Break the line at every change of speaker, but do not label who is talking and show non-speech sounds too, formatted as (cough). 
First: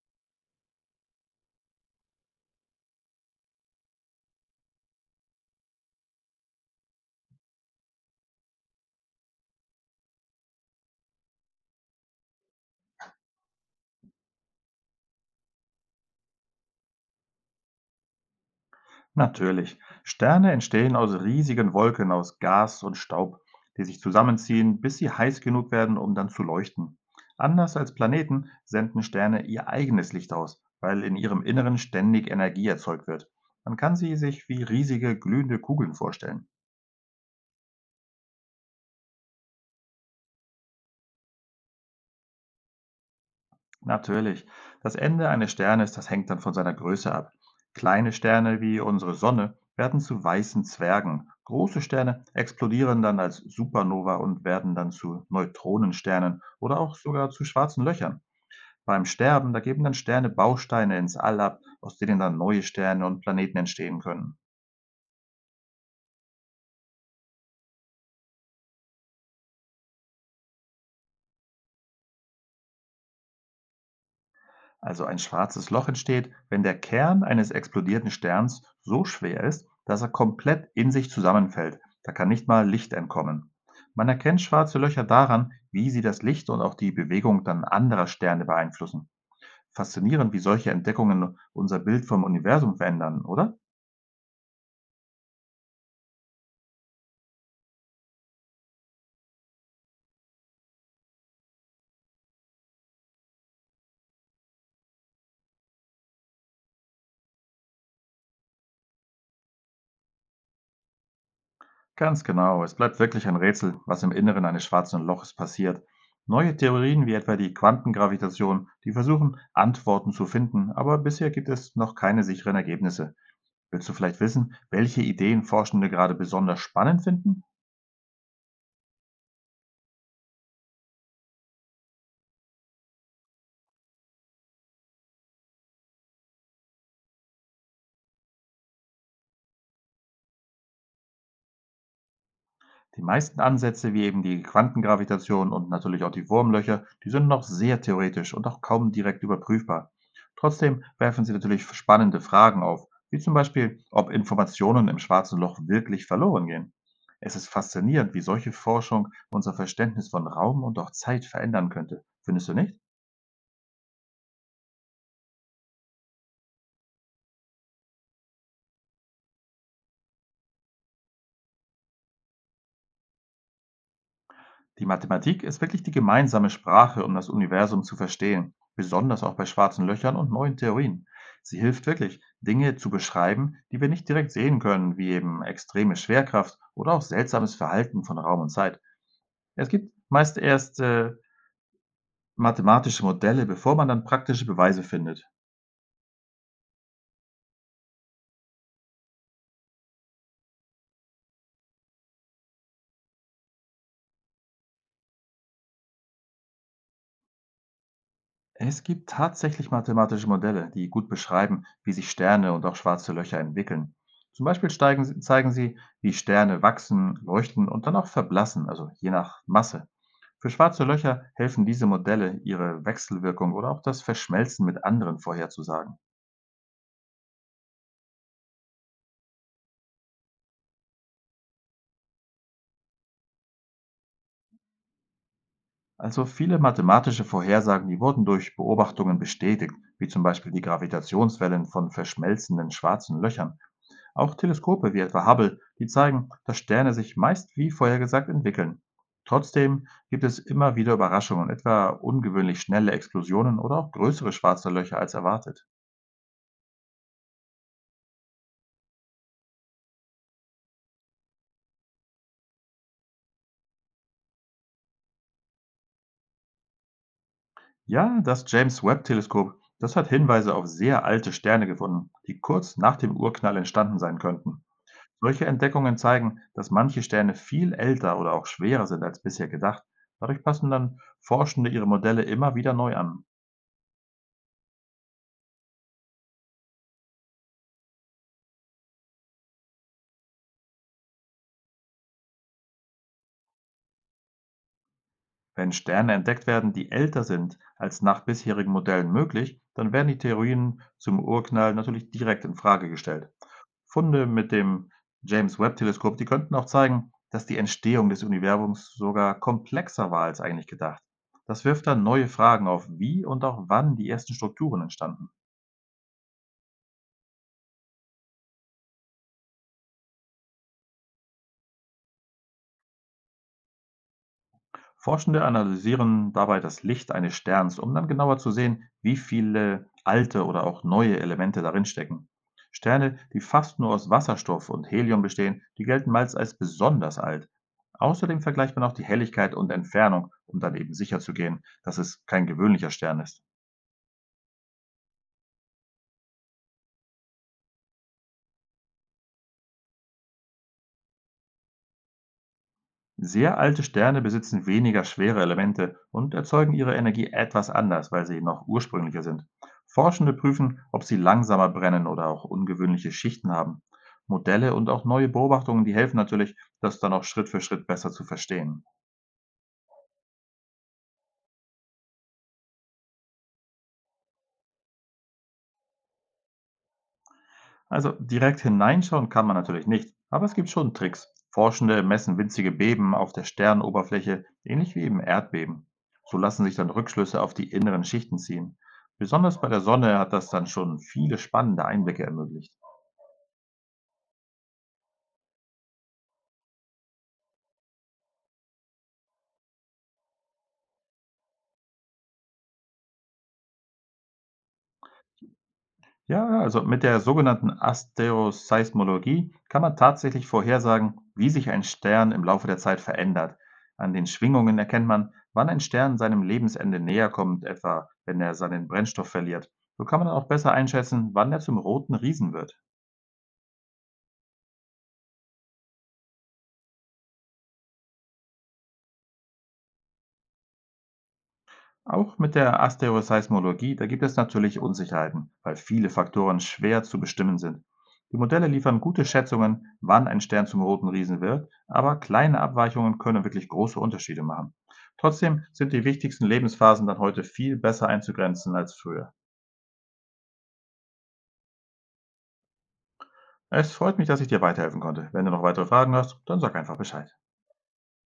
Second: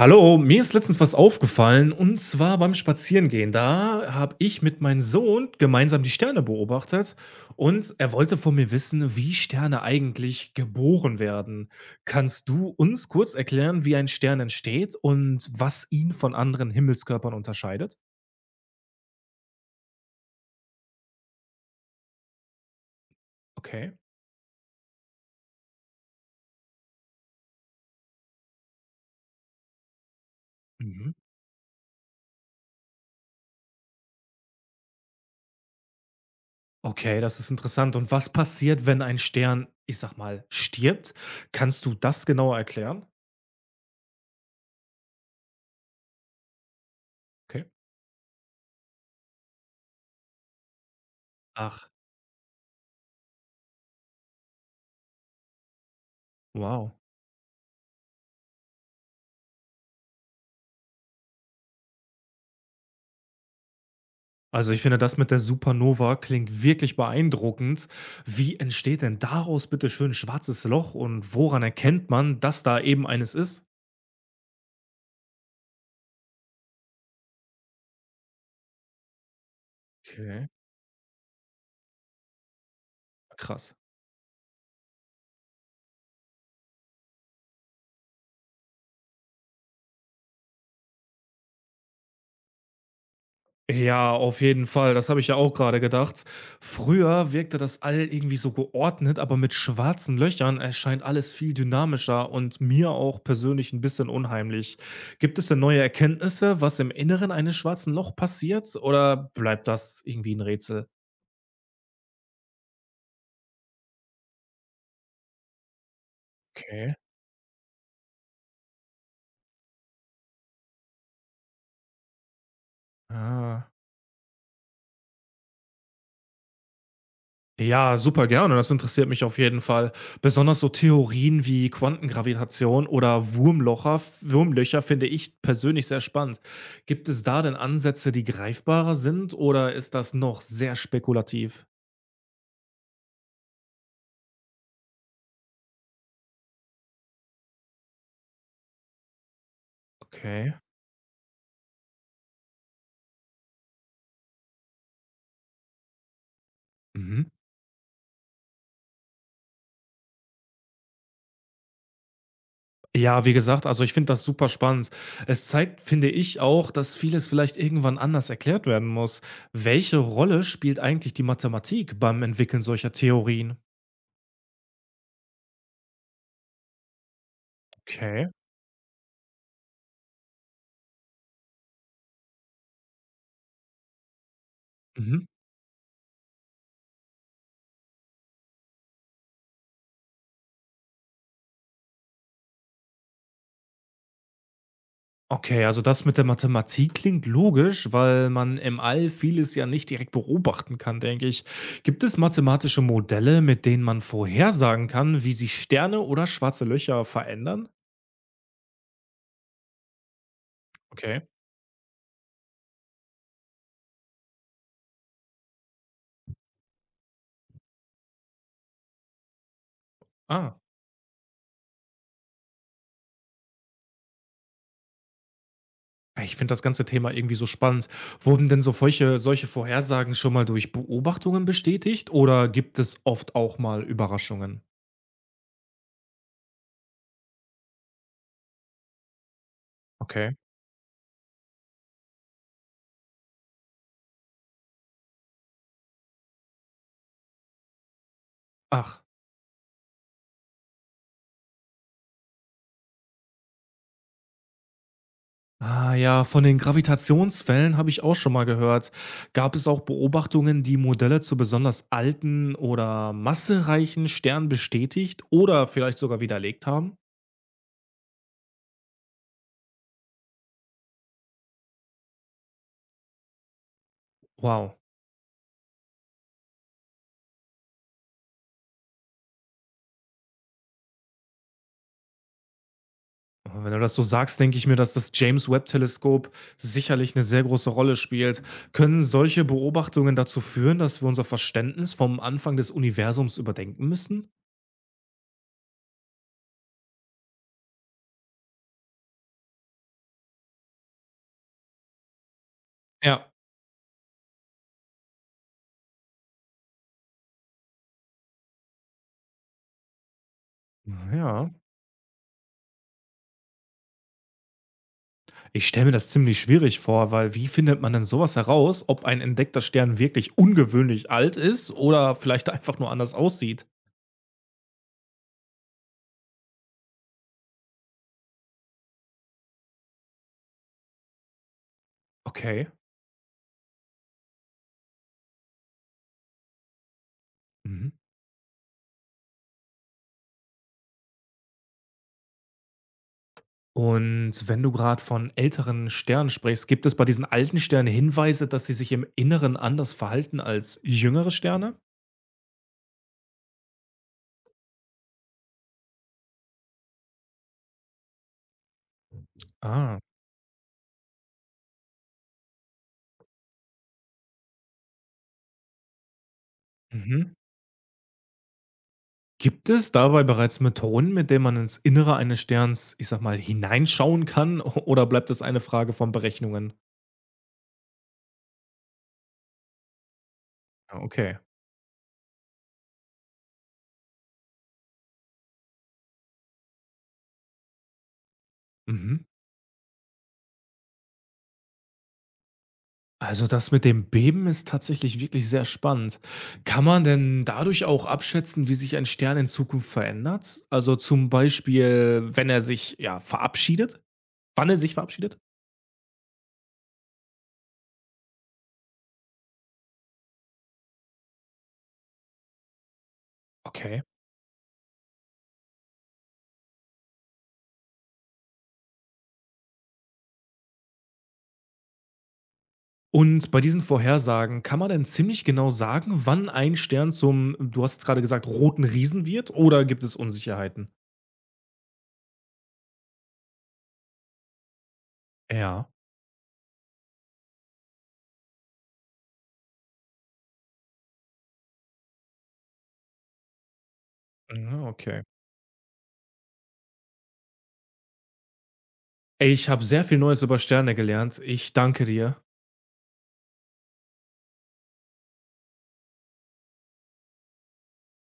Hallo, mir ist letztens was aufgefallen und zwar beim Spazierengehen. Da habe ich mit meinem Sohn gemeinsam die Sterne beobachtet und er wollte von mir wissen, wie Sterne eigentlich geboren werden. Kannst du uns kurz erklären, wie ein Stern entsteht und was ihn von anderen Himmelskörpern unterscheidet?
Natürlich. Sterne entstehen aus riesigen Wolken aus Gas und Staub, die
Okay.
sich zusammenziehen, bis sie heiß genug werden, um dann zu leuchten. Anders als Planeten senden Sterne ihr eigenes Licht aus, weil
Mhm.
in ihrem Inneren ständig Energie erzeugt wird. Man kann sie sich wie riesige glühende Kugeln vorstellen.
Okay, das ist interessant. Und was passiert, wenn ein Stern, ich sag mal, stirbt? Kannst du das genauer erklären?
Natürlich. Das Ende eines Sternes, das hängt dann von seiner Größe ab.
Okay.
Kleine Sterne wie unsere Sonne werden zu weißen Zwergen. Große
Ach,
Sterne explodieren dann als Supernova und werden dann zu Neutronensternen oder
wow.
auch sogar zu schwarzen Löchern. Beim Sterben, da geben dann Sterne Bausteine ins All ab, aus denen dann neue Sterne und Planeten entstehen können.
Also, ich finde, das mit der Supernova klingt wirklich beeindruckend. Wie entsteht denn daraus bitte schön 'n schwarzes Loch und woran erkennt man, dass da eben eines ist?
Also ein schwarzes Loch entsteht, wenn der Kern eines explodierten Sterns so schwer ist, dass er
Okay.
komplett in sich zusammenfällt. Da kann nicht mal Licht entkommen.
Krass.
Man erkennt schwarze Löcher daran, wie sie das Licht und auch die Bewegung dann anderer Sterne beeinflussen. Faszinierend, wie solche Entdeckungen unser Bild vom Universum verändern, oder?
Ja, auf jeden Fall, das habe ich ja auch gerade gedacht. Früher wirkte das All irgendwie so geordnet, aber mit schwarzen Löchern erscheint alles viel dynamischer und mir auch persönlich ein bisschen unheimlich. Gibt es denn neue Erkenntnisse, was im Inneren eines schwarzen Loch passiert oder bleibt das irgendwie ein Rätsel?
Ganz genau, es bleibt wirklich ein Rätsel, was im Inneren eines schwarzen Loches passiert. Neue
Okay.
Theorien wie etwa die Quantengravitation, die versuchen, Antworten zu finden, aber bisher gibt es noch keine sicheren Ergebnisse.
Ah.
Willst du vielleicht wissen, welche Ideen Forschende gerade besonders spannend finden?
Ja, super gerne. Das interessiert mich auf jeden Fall. Besonders so Theorien wie Quantengravitation oder Wurmlocher, Wurmlöcher finde ich persönlich sehr spannend. Gibt es da denn Ansätze, die greifbarer sind oder ist das noch sehr spekulativ?
Die meisten Ansätze, wie eben die Quantengravitation und natürlich auch die Wurmlöcher, die sind noch sehr theoretisch und auch kaum direkt überprüfbar.
Okay.
Trotzdem werfen sie natürlich spannende Fragen auf, wie zum Beispiel, ob Informationen im schwarzen Loch wirklich verloren gehen.
Mhm.
Es ist faszinierend, wie solche Forschung unser Verständnis von Raum und auch Zeit verändern könnte. Findest du nicht?
Ja, wie gesagt, also ich finde das super spannend. Es zeigt, finde ich, auch, dass vieles vielleicht irgendwann anders erklärt werden muss. Welche Rolle spielt eigentlich die Mathematik beim Entwickeln solcher Theorien?
Die Mathematik ist wirklich die gemeinsame Sprache, um das Universum zu
Okay.
verstehen, besonders auch bei schwarzen Löchern und neuen Theorien. Sie hilft wirklich, Dinge zu beschreiben, die wir nicht direkt sehen können, wie
Mhm.
eben extreme Schwerkraft oder auch seltsames Verhalten von Raum und Zeit. Es gibt meist erst mathematische Modelle, bevor man dann praktische Beweise findet.
Okay, also das mit der Mathematik klingt logisch, weil man im All vieles ja nicht direkt beobachten kann, denke ich. Gibt es mathematische Modelle, mit denen man vorhersagen kann, wie sich Sterne oder schwarze Löcher verändern?
Es gibt tatsächlich mathematische Modelle, die gut
Okay.
beschreiben, wie sich Sterne und auch schwarze Löcher entwickeln. Zum Beispiel zeigen sie, wie Sterne wachsen, leuchten und dann auch verblassen, also je nach Masse. Für
Ah.
schwarze Löcher helfen diese Modelle, ihre Wechselwirkung oder auch das Verschmelzen mit anderen vorherzusagen.
Ich finde das ganze Thema irgendwie so spannend. Wurden denn so solche Vorhersagen schon mal durch Beobachtungen bestätigt oder gibt es oft auch mal Überraschungen?
Also viele mathematische Vorhersagen, die wurden durch Beobachtungen bestätigt, wie zum
Okay.
Beispiel die Gravitationswellen von verschmelzenden schwarzen Löchern. Auch Teleskope wie etwa Hubble, die zeigen, dass Sterne sich meist wie vorhergesagt entwickeln.
Ach.
Trotzdem gibt es immer wieder Überraschungen, etwa ungewöhnlich schnelle Explosionen oder auch größere schwarze Löcher als erwartet.
Ah ja, von den Gravitationswellen habe ich auch schon mal gehört. Gab es auch Beobachtungen, die Modelle zu besonders alten oder massereichen Sternen bestätigt oder vielleicht sogar widerlegt haben?
Ja, das James Webb-Teleskop, das hat Hinweise auf sehr alte Sterne gefunden, die kurz nach dem Urknall entstanden sein könnten.
Wow.
Solche Entdeckungen zeigen, dass manche Sterne viel älter oder auch schwerer sind als bisher gedacht. Dadurch passen dann Forschende ihre Modelle immer wieder neu an.
Wenn du das so sagst, denke ich mir, dass das James Webb-Teleskop sicherlich eine sehr große Rolle spielt. Können solche Beobachtungen dazu führen, dass wir unser Verständnis vom Anfang des Universums überdenken müssen?
Wenn Sterne entdeckt werden, die älter sind als nach bisherigen Modellen möglich, dann werden die Theorien zum Urknall natürlich direkt in Frage
Ja,
gestellt. Funde mit dem James Webb Teleskop, die könnten auch zeigen, dass die Entstehung des Universums sogar komplexer war als eigentlich gedacht.
Ja.
Das wirft dann neue Fragen auf, wie und auch wann die ersten Strukturen entstanden.
Ich stelle mir das ziemlich schwierig vor, weil wie findet man denn sowas heraus, ob ein entdeckter Stern wirklich ungewöhnlich alt ist oder vielleicht (laughs) einfach nur anders aussieht?
Forschende analysieren dabei das Licht eines Sterns, um dann genauer zu sehen, wie viele alte oder auch neue Elemente darin stecken.
Okay.
Sterne, die fast nur aus Wasserstoff und Helium bestehen, die gelten meist als besonders alt.
Mhm.
Außerdem vergleicht man auch die Helligkeit und Entfernung, um dann eben sicherzugehen, dass es kein gewöhnlicher Stern ist.
Und wenn du gerade von älteren Sternen sprichst, gibt es bei diesen alten Sternen Hinweise, dass sie sich im Inneren anders verhalten als jüngere Sterne?
Sehr alte Sterne besitzen weniger schwere Elemente und erzeugen ihre Energie etwas anders, weil sie noch ursprünglicher sind.
Ah.
Forschende prüfen, ob sie langsamer brennen oder auch ungewöhnliche Schichten haben. Modelle und auch neue Beobachtungen, die helfen natürlich, das dann auch
Mhm.
Schritt für Schritt besser zu verstehen.
Gibt es dabei bereits Methoden, mit denen man ins Innere eines Sterns, ich sag mal, hineinschauen kann? (laughs) Oder bleibt es eine Frage von Berechnungen?
Also direkt hineinschauen kann man natürlich nicht, aber es gibt schon
Ah,
Tricks.
okay.
Forschende messen winzige Beben auf der Sternenoberfläche, ähnlich wie im Erdbeben. So lassen sich dann Rückschlüsse auf die inneren Schichten ziehen.
Mhm.
Besonders bei der Sonne hat das dann schon viele spannende Einblicke ermöglicht.
Also das mit dem Beben ist tatsächlich wirklich sehr spannend. Kann man denn dadurch auch abschätzen, wie sich ein Stern in Zukunft verändert? Also zum Beispiel, wenn er sich ja verabschiedet? Wann er sich verabschiedet?
Ja, also mit der sogenannten Asteroseismologie kann man tatsächlich vorhersagen, wie sich ein Stern im Laufe der Zeit verändert.
Okay.
An den Schwingungen erkennt man, wann ein Stern seinem Lebensende näher kommt, etwa wenn er seinen Brennstoff verliert. So kann man dann auch besser einschätzen, wann er zum roten Riesen wird.
Und bei diesen Vorhersagen kann man denn ziemlich genau sagen, wann ein Stern zum, du hast es gerade gesagt, roten Riesen wird? Oder gibt es Unsicherheiten?
Auch mit der Asteroseismologie, da gibt es natürlich Unsicherheiten, weil
Ja.
viele Faktoren schwer zu bestimmen sind. Die Modelle liefern gute Schätzungen, wann ein Stern zum roten Riesen wird, aber kleine Abweichungen können wirklich große Unterschiede machen.
Mhm, okay.
Trotzdem sind die wichtigsten Lebensphasen dann heute viel besser einzugrenzen als früher.
Ey, ich habe sehr viel Neues über Sterne gelernt. Ich danke dir.
Es freut mich, dass ich dir weiterhelfen konnte. Wenn du noch weitere Fragen hast, dann sag einfach Bescheid.